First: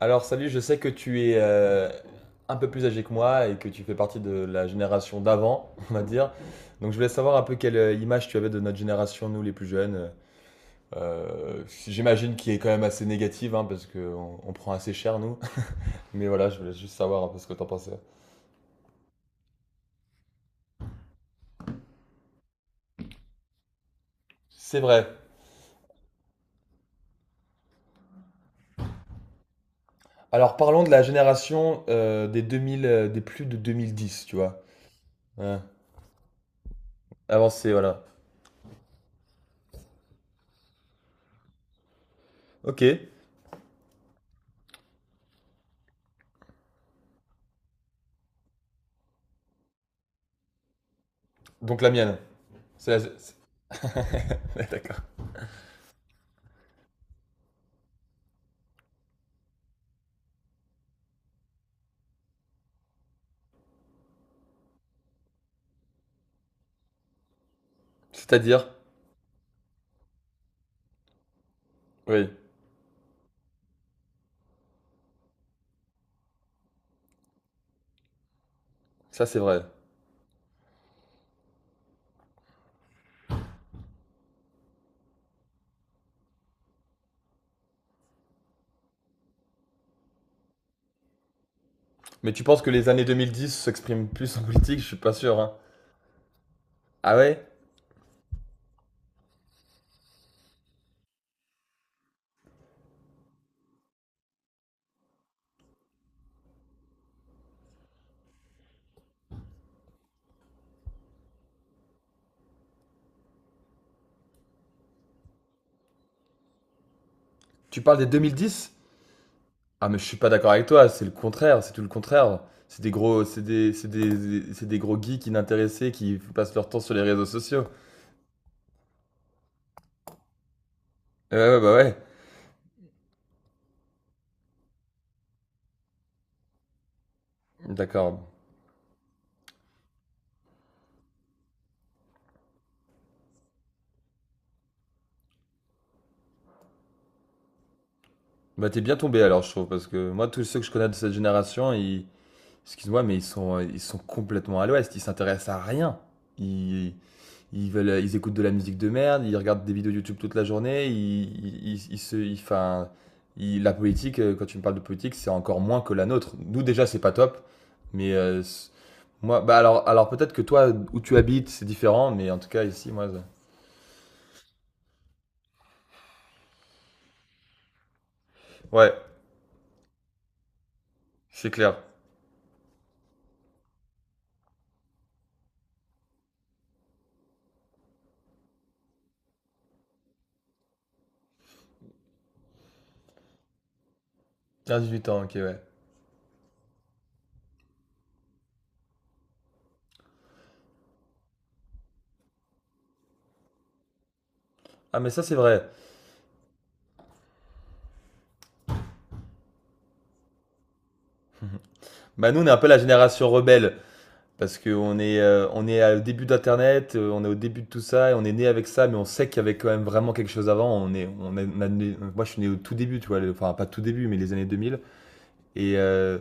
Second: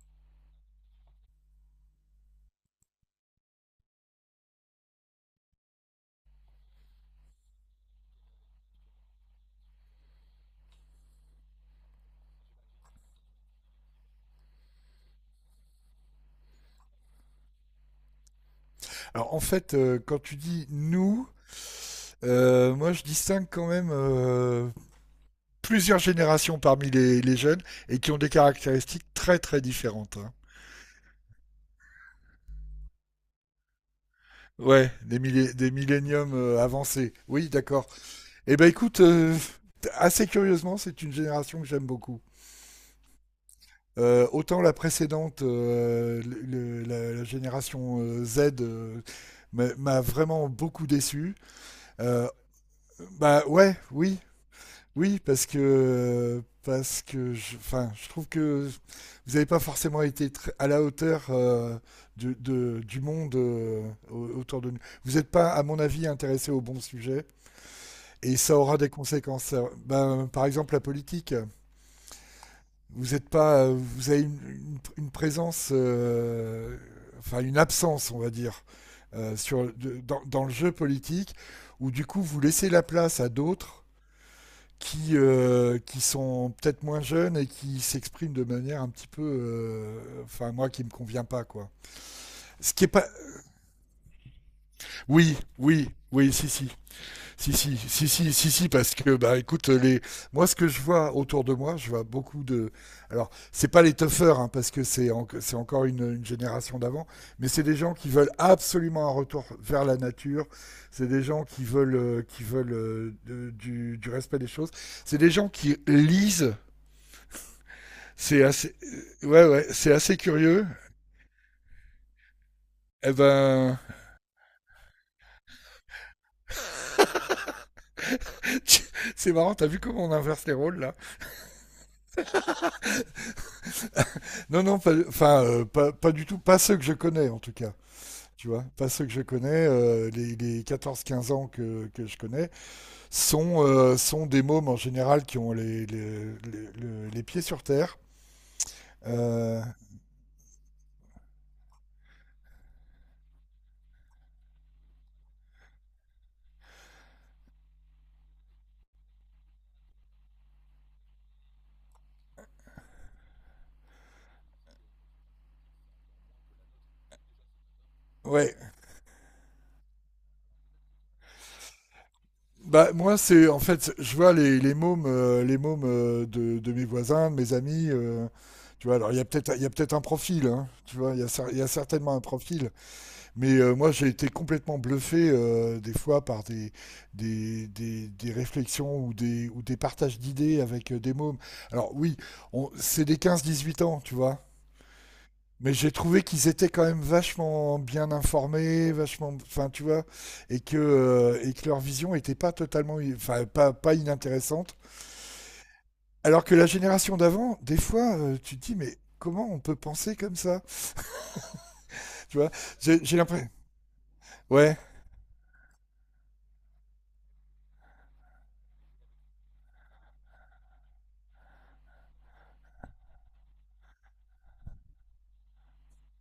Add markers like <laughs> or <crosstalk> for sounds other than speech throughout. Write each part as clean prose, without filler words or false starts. Alors salut, je sais que tu es un peu plus âgé que moi et que tu fais partie de la génération d'avant, <laughs> on va dire. Donc je voulais savoir un peu quelle image tu avais de notre génération, nous les plus jeunes. J'imagine qui est quand même assez négative, hein, parce qu'on on prend assez cher, nous. <laughs> Mais voilà, je voulais juste savoir un peu ce que t'en pensais. Alors en fait, quand tu dis nous, moi je distingue quand même, C'est vrai. plusieurs générations parmi les jeunes et qui ont des caractéristiques très très différentes, hein. Alors parlons de la génération des 2000, des plus de 2010, tu vois. Ouais, des, millé- Ouais. des milléniums avancés. Oui, Avancée, d'accord. voilà. Eh ben écoute, assez curieusement, c'est une génération que j'aime beaucoup. Ok. Autant la précédente, la génération Z, m'a vraiment beaucoup déçu. Donc la mienne. Euh, C'est la... <laughs> c'est- Bah ouais, oui. D'accord. Oui, parce que je, enfin, je trouve que vous n'avez pas forcément été à la hauteur, du monde autour de nous. Vous n'êtes pas, à mon avis, intéressé au bon sujet, et ça C'est-à-dire? aura des conséquences. Ben, par exemple, la politique. Oui. Vous n'êtes pas, vous avez une présence, enfin une absence, on va dire, Ça, c'est vrai. dans le jeu politique, où du coup vous laissez la place à d'autres qui sont peut-être moins jeunes et qui s'expriment de manière un petit peu, enfin moi qui me convient pas quoi. Mais tu penses que Ce qui est les années pas, 2010 s'expriment plus en politique? Je suis pas Oui, sûr, hein. oui, oui, si, si, Ah ouais. si, si, si, si, si, si, parce que bah écoute les, moi ce que je vois autour de moi, je vois beaucoup de, alors c'est pas les toughers, hein, parce que c'est encore une génération d'avant, mais c'est des gens qui veulent absolument un retour vers la nature, c'est des gens qui veulent du respect des choses, c'est des gens qui lisent. Tu parles des C'est 2010? assez, ouais, ouais, Ah, c'est mais je assez suis pas d'accord avec curieux. toi. C'est le contraire. C'est tout le contraire. C'est des Eh gros, ben, c'est des- C'est des gros geeks inintéressés qui passent leur temps sur les réseaux sociaux. <laughs> c'est marrant, t'as vu comment on inverse les rôles là. Ouais, ouais, bah ouais. Non, non, enfin, pas du tout, pas ceux que je connais en tout cas, D'accord. tu vois, pas ceux que je connais, les 14-15 ans que je connais, sont, sont des mômes en général qui ont les pieds sur terre. Bah t'es bien tombé alors, je Euh, trouve, parce que moi, tous ceux que je connais de cette génération, excuse-moi, mais ils sont complètement à l'ouest. Ils s'intéressent à rien. Ils, ils écoutent de la musique de merde, ils regardent des vidéos YouTube toute la journée, ils se, ils, 'fin, ils- la politique, quand tu me parles de politique, c'est encore moins que la nôtre. Nous déjà, c'est pas top, mais ouais. Moi, bah alors peut-être que toi, où tu habites, c'est différent, mais en tout cas Bah, ici, moi, c'est en fait, je vois les mômes, les mômes de mes voisins, de mes amis. Tu ouais, vois, alors il y a peut-être un profil, hein, tu vois, c'est il y a clair. certainement un profil. Mais moi, j'ai été complètement bluffé des fois par des réflexions ou des partages d'idées avec des mômes. Alors oui, c'est des 15-18 ans, tu vois. 15-18 ans, ok, ouais. Mais j'ai trouvé qu'ils étaient quand même vachement bien informés, vachement, enfin tu vois, et que leur vision était pas totalement, enfin pas inintéressante. Ah mais ça c'est vrai. Alors que la génération d'avant, des fois, tu te dis mais comment on peut penser comme ça, Bah tu nous, on est vois. un peu la J'ai génération l'impression. rebelle. Parce Ouais. qu'on est, on est au début d'Internet, on est au début de tout ça, et on est né avec ça, mais on sait qu'il y avait quand même vraiment quelque chose avant. On est, on est- on a né- moi, je suis né au tout début, tu vois, enfin pas tout début, mais les années 2000. Et, euh,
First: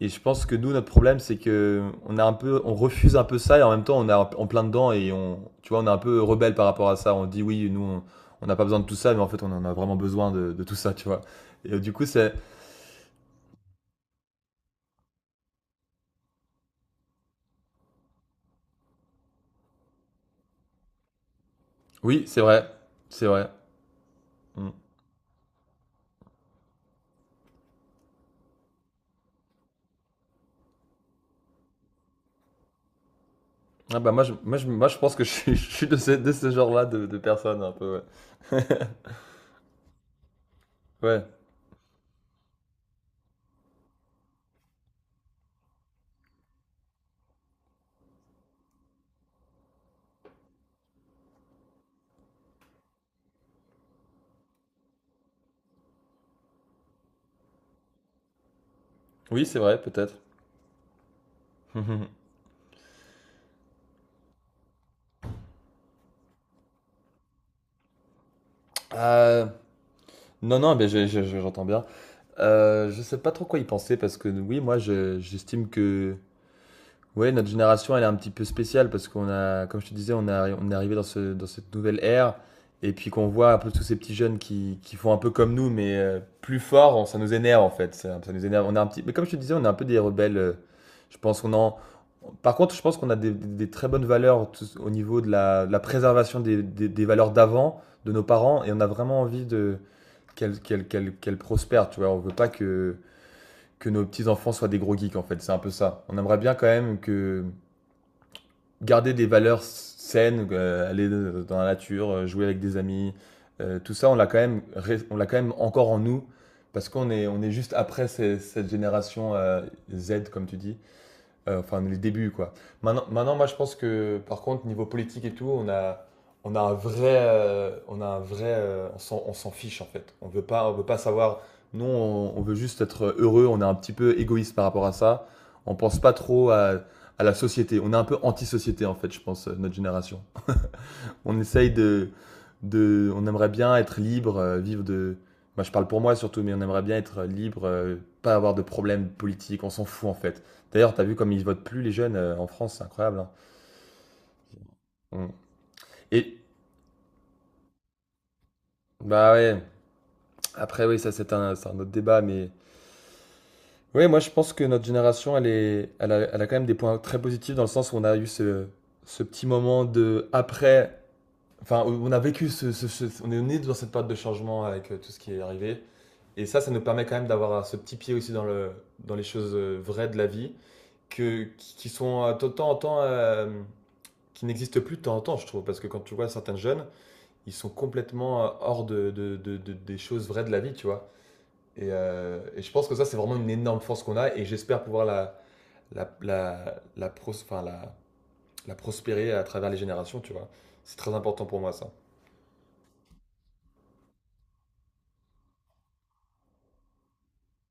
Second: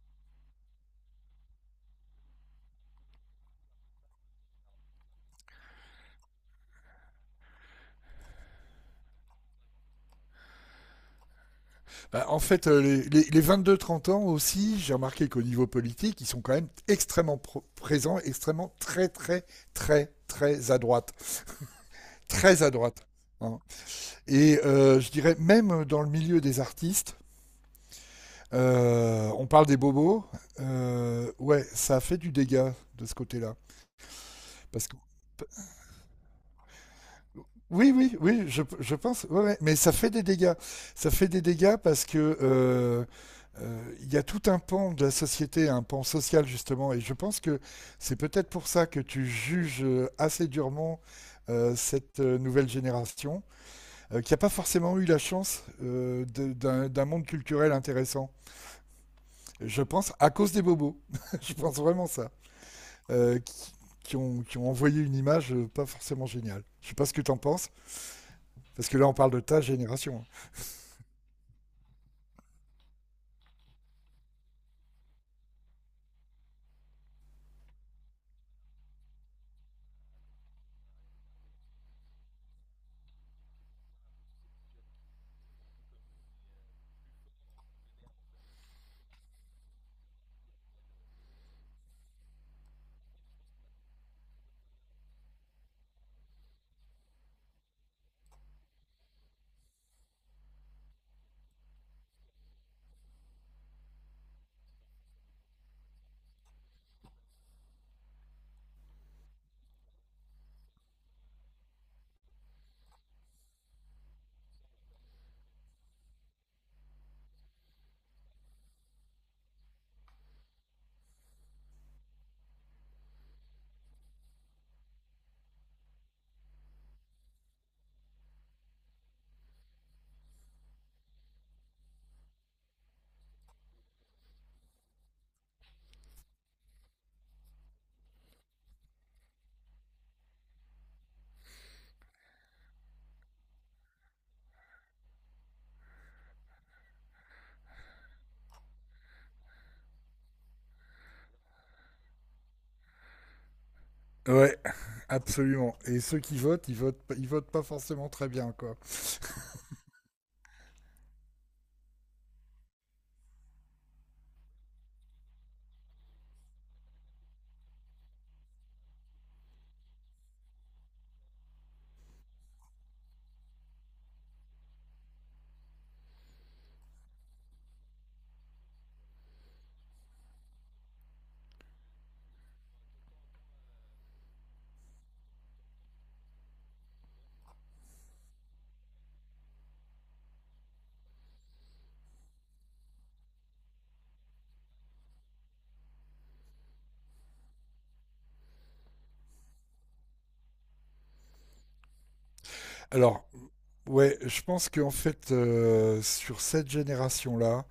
et je pense que nous, notre problème, c'est que on a un peu, on refuse un peu ça, et en même temps, on est en plein dedans, et on, tu vois, on est un peu rebelle par rapport à ça. On dit oui, nous, on n'a pas besoin de tout ça, mais en fait, on en a vraiment besoin de tout ça, tu vois. Et du coup, Bah, c'est, en fait, les 22-30 ans aussi, j'ai remarqué qu'au niveau politique, ils sont quand même extrêmement présents, extrêmement très très très très à droite, oui, c'est très vrai, à droite, c'est vrai. hein. Et Mm. Je dirais même dans le milieu des artistes. On parle des bobos. Ouais, ça a fait du dégât de ce côté-là. Parce Je que. pense que je suis, <laughs> je suis de ce genre-là de personnes un Oui, peu. Ouais. oui, oui, je pense. Ouais, ouais, mais ça fait des dégâts. Ça Ouais. fait des dégâts parce que il y a tout un pan de la société, un pan social justement, et je pense que c'est peut-être pour ça que tu juges, assez durement cette nouvelle génération, qui n'a pas forcément eu la chance d'un monde culturel intéressant. Oui, c'est vrai, Je pense peut-être. à cause des bobos. <laughs> Je pense vraiment <laughs> ça. euh, qui, qui ont envoyé une image pas forcément géniale. Je sais pas ce que t'en penses, parce que là on parle de Euh, ta génération. non, non, mais j'entends bien. Je sais pas trop quoi y penser parce que oui, j'estime que oui, notre génération, elle est un petit peu spéciale parce comme je te disais, on est arrivé dans cette nouvelle ère et puis qu'on voit un peu tous ces petits jeunes qui font un peu comme nous, mais plus fort, ça nous énerve en fait. Ça nous énerve. On est un petit, mais comme je te disais, on est un peu des rebelles. Je pense qu'on en. Par contre, je pense qu'on a des très bonnes valeurs au niveau de de la préservation des valeurs d'avant, de nos parents, et on a vraiment envie de qu'elles prospèrent. Tu vois, on veut pas que nos petits enfants soient des gros geeks en fait. C'est un peu ça. On aimerait bien quand même que garder des valeurs saines, aller dans la nature, jouer avec des amis, tout ça, on l'a quand même, on l'a quand même encore en nous parce on est juste après cette génération Z, comme tu dis, enfin, les débuts, quoi. Maintenant, moi, je pense que, par contre, niveau politique et tout, on a un vrai, on s'en fiche en fait. On veut pas savoir. On veut juste être heureux. On est un petit peu égoïste par rapport à ça. On pense pas trop à la société. On est un peu anti-société en fait, je pense, notre génération. On essaye de, on aimerait bien être libre, vivre de. Moi, je parle pour moi surtout, mais on aimerait bien être libre, pas avoir de problèmes politiques. On s'en fout en fait. D'ailleurs, t'as vu comme ils votent plus les jeunes en France, c'est incroyable, hein. Ouais, On- absolument. Et ceux qui Et votent, ils votent pas forcément très bien, quoi. bah ouais. Après, oui, ça c'est un autre débat, mais oui moi je pense que notre génération, elle a quand même des points très positifs dans le sens où on a eu ce petit moment de après. Enfin, on a vécu on est né dans cette période de changement avec tout ce qui est arrivé. Et ça nous permet quand même d'avoir ce petit pied aussi dans dans les choses vraies de la vie, qui sont de temps en temps, qui n'existent plus de temps en temps, je trouve. Parce que quand tu vois certains jeunes, ils sont complètement hors des choses vraies de la vie, tu vois. Et je pense que ça, c'est vraiment une énorme force qu'on a et j'espère pouvoir enfin, la prospérer à travers les générations, tu vois. C'est très important pour moi, ça. Alors, ouais, je pense qu'en fait, sur cette génération-là,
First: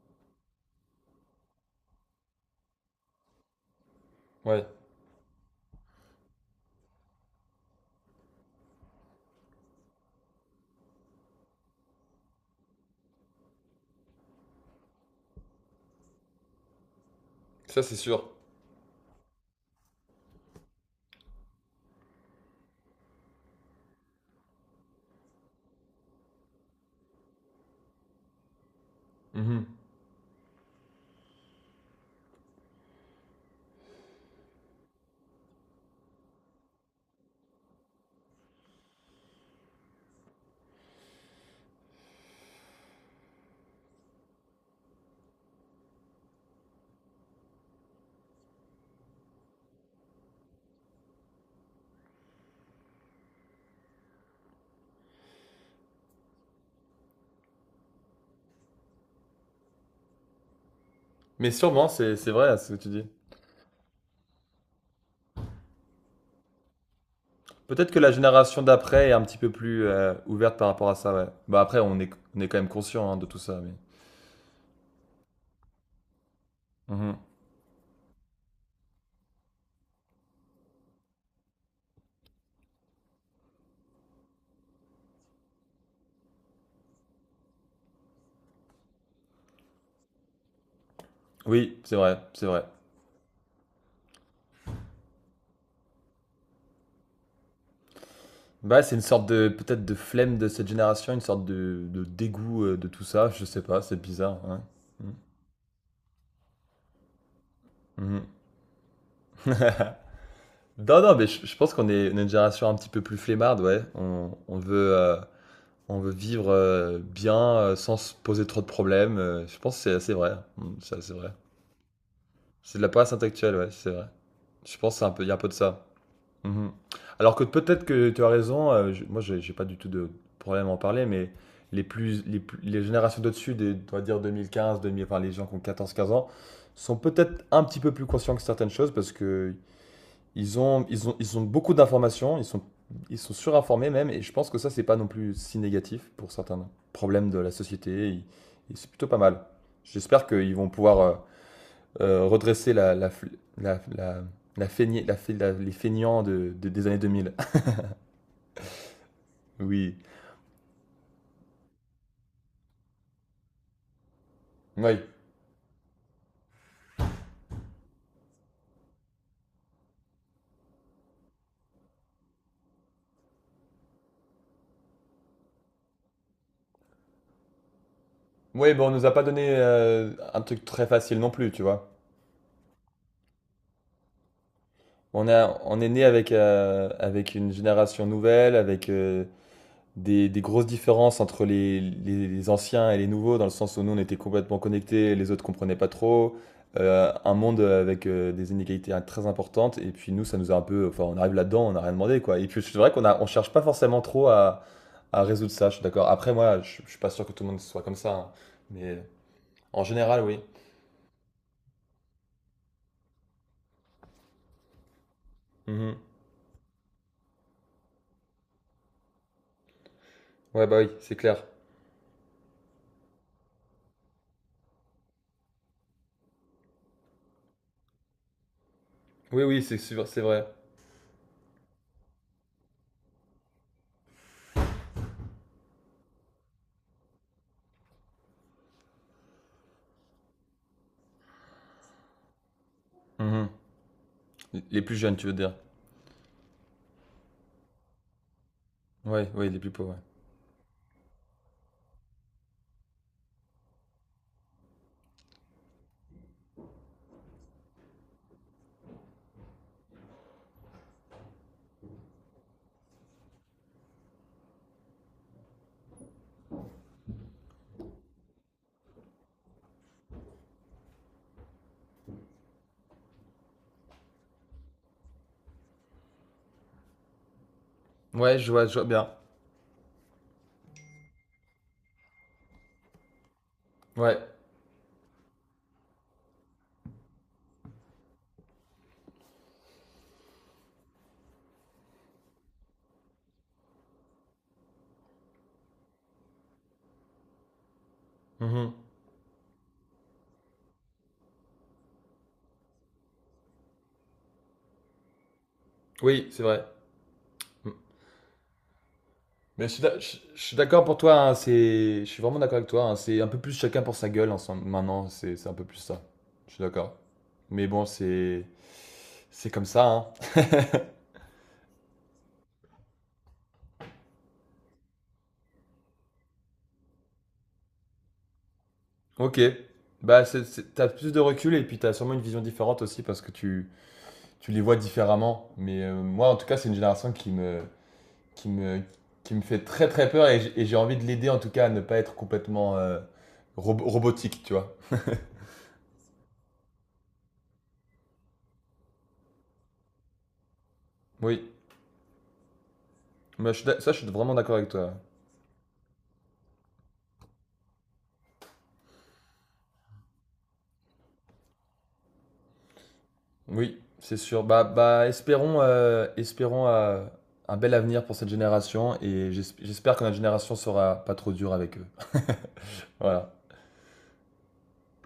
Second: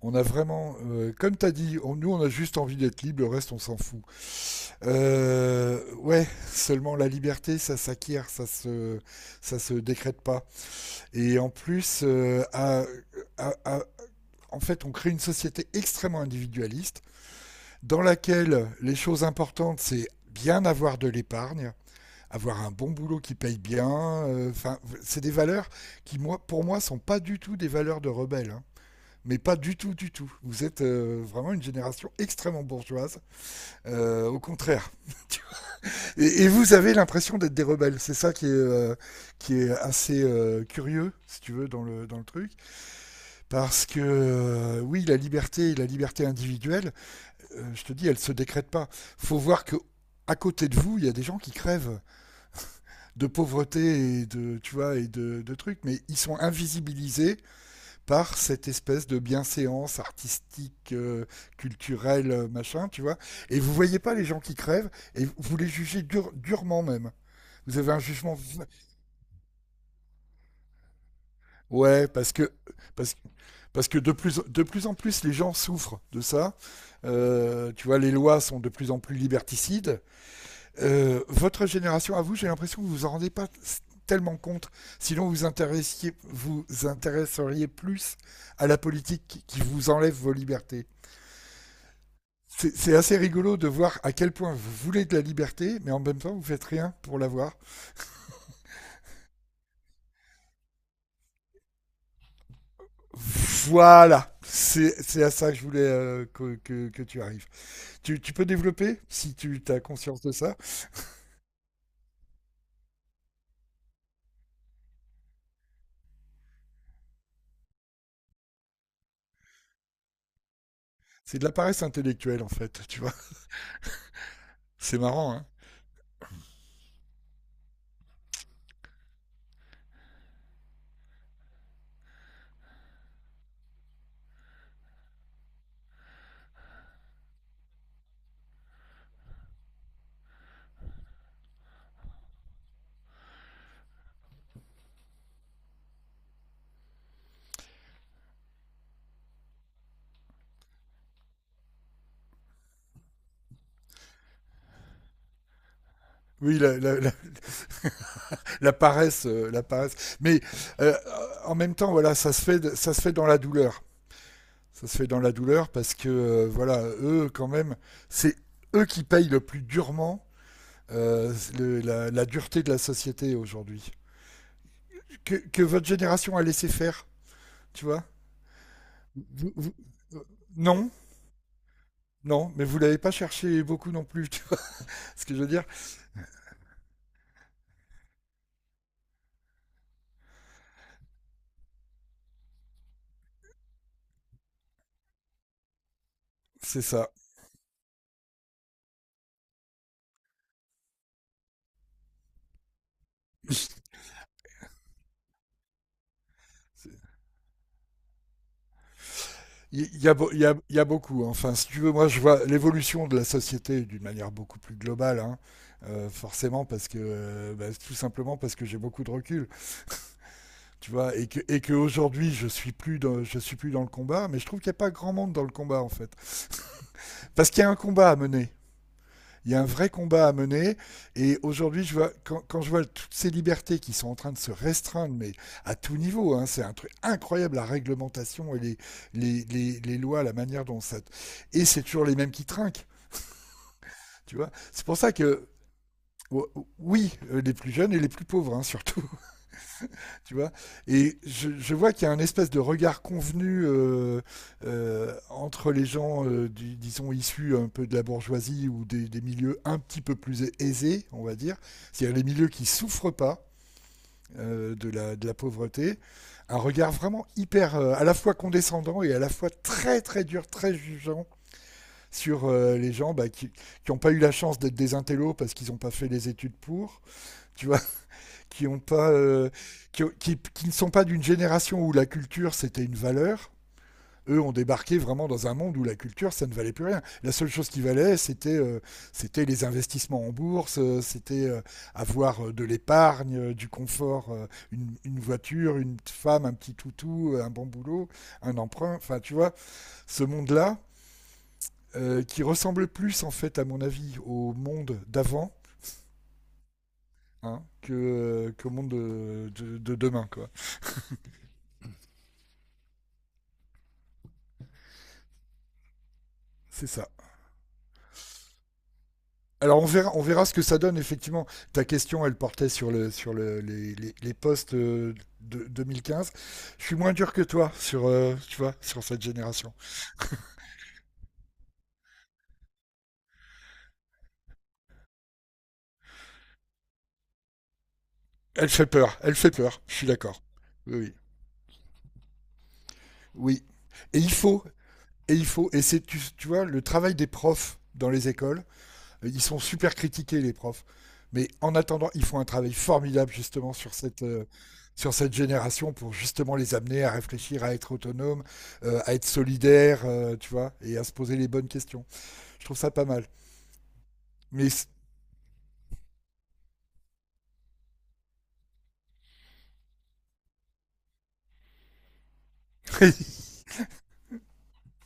on a vraiment, comme t'as dit, nous on a juste envie d'être libre, le reste on s'en fout. Ouais, Ouais, seulement la liberté, ça s'acquiert, ça se décrète pas. Et en plus, à- à- en fait, on crée une société extrêmement individualiste ça, c'est dans sûr. laquelle les choses importantes, c'est bien avoir de l'épargne, avoir un bon boulot qui paye bien. Enfin, c'est des valeurs qui, moi, pour moi, sont pas du tout des valeurs de rebelles, hein. Mais pas Mhm. du tout, du tout. Vous êtes vraiment une génération extrêmement bourgeoise. Au contraire. <laughs> Et vous avez l'impression d'être des rebelles. C'est ça qui est assez curieux, si tu veux, dans le truc. Parce que, oui, la liberté individuelle, je te dis, elle ne se décrète pas. Il faut voir que à côté de vous, il y a des gens qui crèvent de pauvreté tu vois, et de trucs, mais ils sont invisibilisés par cette espèce de bienséance artistique, Mais sûrement, c'est culturelle, vrai ce que machin, tu tu dis. vois. Et vous voyez pas les gens qui crèvent et vous les jugez durement même. Vous Peut-être avez que un la jugement. génération d'après est un petit peu plus ouverte par rapport à ça, ouais. Bah après, Ouais, on est quand même conscient parce, hein, de tout ça, mais... parce que de plus en plus, les gens souffrent de ça. Mhm. Tu vois, les lois sont de plus en plus liberticides. Votre génération, à vous, j'ai l'impression que vous vous en rendez pas tellement compte. Sinon, vous intéresseriez plus à la politique qui vous enlève vos libertés. Oui, c'est vrai, c'est vrai. C'est assez rigolo de voir à quel point vous voulez de la liberté, mais en même temps, vous faites rien pour l'avoir. Bah c'est une sorte de, peut-être de flemme de cette génération, une sorte de dégoût de tout ça, je sais pas, c'est Voilà, bizarre, ouais. c'est Mhm. c'est à ça que je voulais, que tu arrives. Tu, Mhm. tu peux développer, si tu as conscience de ça. Non, non, mais je pense on est une génération un petit peu plus flemmarde, ouais. On veut vivre bien, sans se poser trop de problèmes. Je pense que c'est assez vrai. Mm, c'est assez vrai. C'est de la paresse intellectuelle, en C'est fait, de la tu paresse vois. actuelle, ouais, c'est vrai. Je C'est pense qu'il y marrant, a un hein. peu de ça. Mhm. Alors que peut-être que tu as raison, moi j'ai pas du tout de problème à en parler, mais les générations d'au-dessus, des- on va dire 2015, 2000, enfin les gens qui ont 14-15 ans, sont peut-être un petit peu plus conscients que certaines choses parce que ils ont beaucoup d'informations, ils sont surinformés même, et je pense que ça c'est pas non plus si négatif pour certains problèmes de la société, et c'est plutôt pas mal. J'espère qu'ils vont pouvoir redresser la, la, la feignée- la fe- la- les feignants Oui, la, des années la- deux la- mille la paresse, <laughs> la Oui. paresse. Mais euh, en même temps, voilà, ça se fait dans la douleur. Ça Oui. se fait dans la douleur parce que, voilà, eux quand même, c'est eux qui payent le plus durement la dureté de la société aujourd'hui. Que votre génération a laissé faire, tu vois. Oui, bon, on nous a pas donné Vous- vous- euh, un truc très non, facile non plus, tu vois. non, mais vous l'avez pas cherché beaucoup non plus, <laughs> tu vois ce que je veux dire. On est né avec, avec une génération nouvelle, avec des grosses différences entre les anciens et les nouveaux, dans le sens où nous on était complètement connectés, les autres comprenaient pas trop. C'est ça. Un monde avec des inégalités très importantes, et puis nous ça nous a un peu. Enfin, on arrive là-dedans, on n'a rien demandé quoi. Et puis c'est vrai on cherche pas forcément trop à résoudre ça, je suis d'accord. Après, je suis pas sûr que tout le monde soit comme ça, hein, mais en Il y a, général, beau- oui. Il y a beaucoup, hein. Enfin, si tu veux, moi, je vois l'évolution de la société d'une manière beaucoup plus globale, hein. Mhm. Forcément, parce que, bah, tout simplement parce que j'ai beaucoup de recul, Ouais, bah oui, tu c'est vois, et que clair. et que aujourd'hui, je suis plus dans le combat, mais je trouve qu'il n'y a pas grand monde dans le combat en fait, parce qu'il y a un combat à mener. Oui, Il y a oui, un c'est vrai sûr, c'est combat à vrai. mener. Et aujourd'hui, je vois toutes ces libertés qui sont en train de se restreindre, mais à tout niveau, hein, c'est un truc incroyable, la réglementation et les lois, la manière dont ça... Et c'est toujours les mêmes qui trinquent, Mhm. tu vois. Les C'est plus pour ça jeunes, tu veux que... dire. Oh, oui, les plus jeunes et les plus pauvres, hein, surtout. Ouais, ouais, les plus pauvres, Tu vois. Et je vois qu'il y a un espèce de regard convenu, entre les gens, disons, issus un peu de la bourgeoisie ou des milieux un petit peu plus aisés, on va dire, c'est-à-dire les milieux qui souffrent pas de la pauvreté, un regard vraiment hyper, à la fois condescendant et à la fois très très dur, très jugeant sur les gens, bah, qui n'ont pas eu la chance d'être des intellos parce qu'ils n'ont pas fait les études pour, tu vois, ouais. Ouais, qui je ont vois bien. pas, qui ne sont pas d'une génération où la culture c'était une valeur. Ouais. Eux ont débarqué vraiment dans un monde où la culture, ça ne valait plus rien. La seule chose qui valait, c'était les investissements en bourse, c'était, avoir, de l'épargne, du confort, une voiture, une femme, un petit toutou, un bon boulot, un Mhm. emprunt. Enfin, tu vois, ce monde-là, qui ressemble plus, en fait, à mon avis, au monde d'avant, Oui, c'est vrai. hein, Mm. Monde de, Mais de, de demain, je quoi. suis d'accord pour toi, hein, c'est... Je suis vraiment d'accord avec toi, hein, c'est un peu plus chacun pour sa gueule ensemble. Maintenant, c'est un peu plus ça. Je suis C'est d'accord. ça. Mais bon, c'est... C'est comme Alors ça, on hein. verra, on verra ce que ça donne effectivement. Ta question, elle portait sur les postes de 2015. Je suis moins dur que toi sur tu vois, sur cette Ok. génération. Bah, t'as plus de recul et puis t'as sûrement une vision différente aussi parce que tu les vois différemment. Mais moi, en tout cas, c'est une génération qui Elle me, fait peur, qui elle me fait fait peur. très Je suis très peur et d'accord. J'ai envie Oui, de oui, l'aider en tout cas à ne pas être complètement oui. Et il robotique, tu faut, vois. et il faut, et c'est tu vois le travail des profs dans les écoles. Ils sont super critiqués, les profs. Oui, Mais en attendant, ils font un travail formidable moi, justement ça, sur je suis cette, vraiment euh, d'accord avec toi. sur cette génération pour justement les amener à réfléchir, à être autonomes, à être solidaires, tu vois, et à se poser les bonnes questions. Je trouve ça pas mal. Oui, c'est sûr. Mais c- Espérons un bel avenir pour cette génération et j'espère que notre génération sera pas trop dure avec eux. Voilà. <laughs>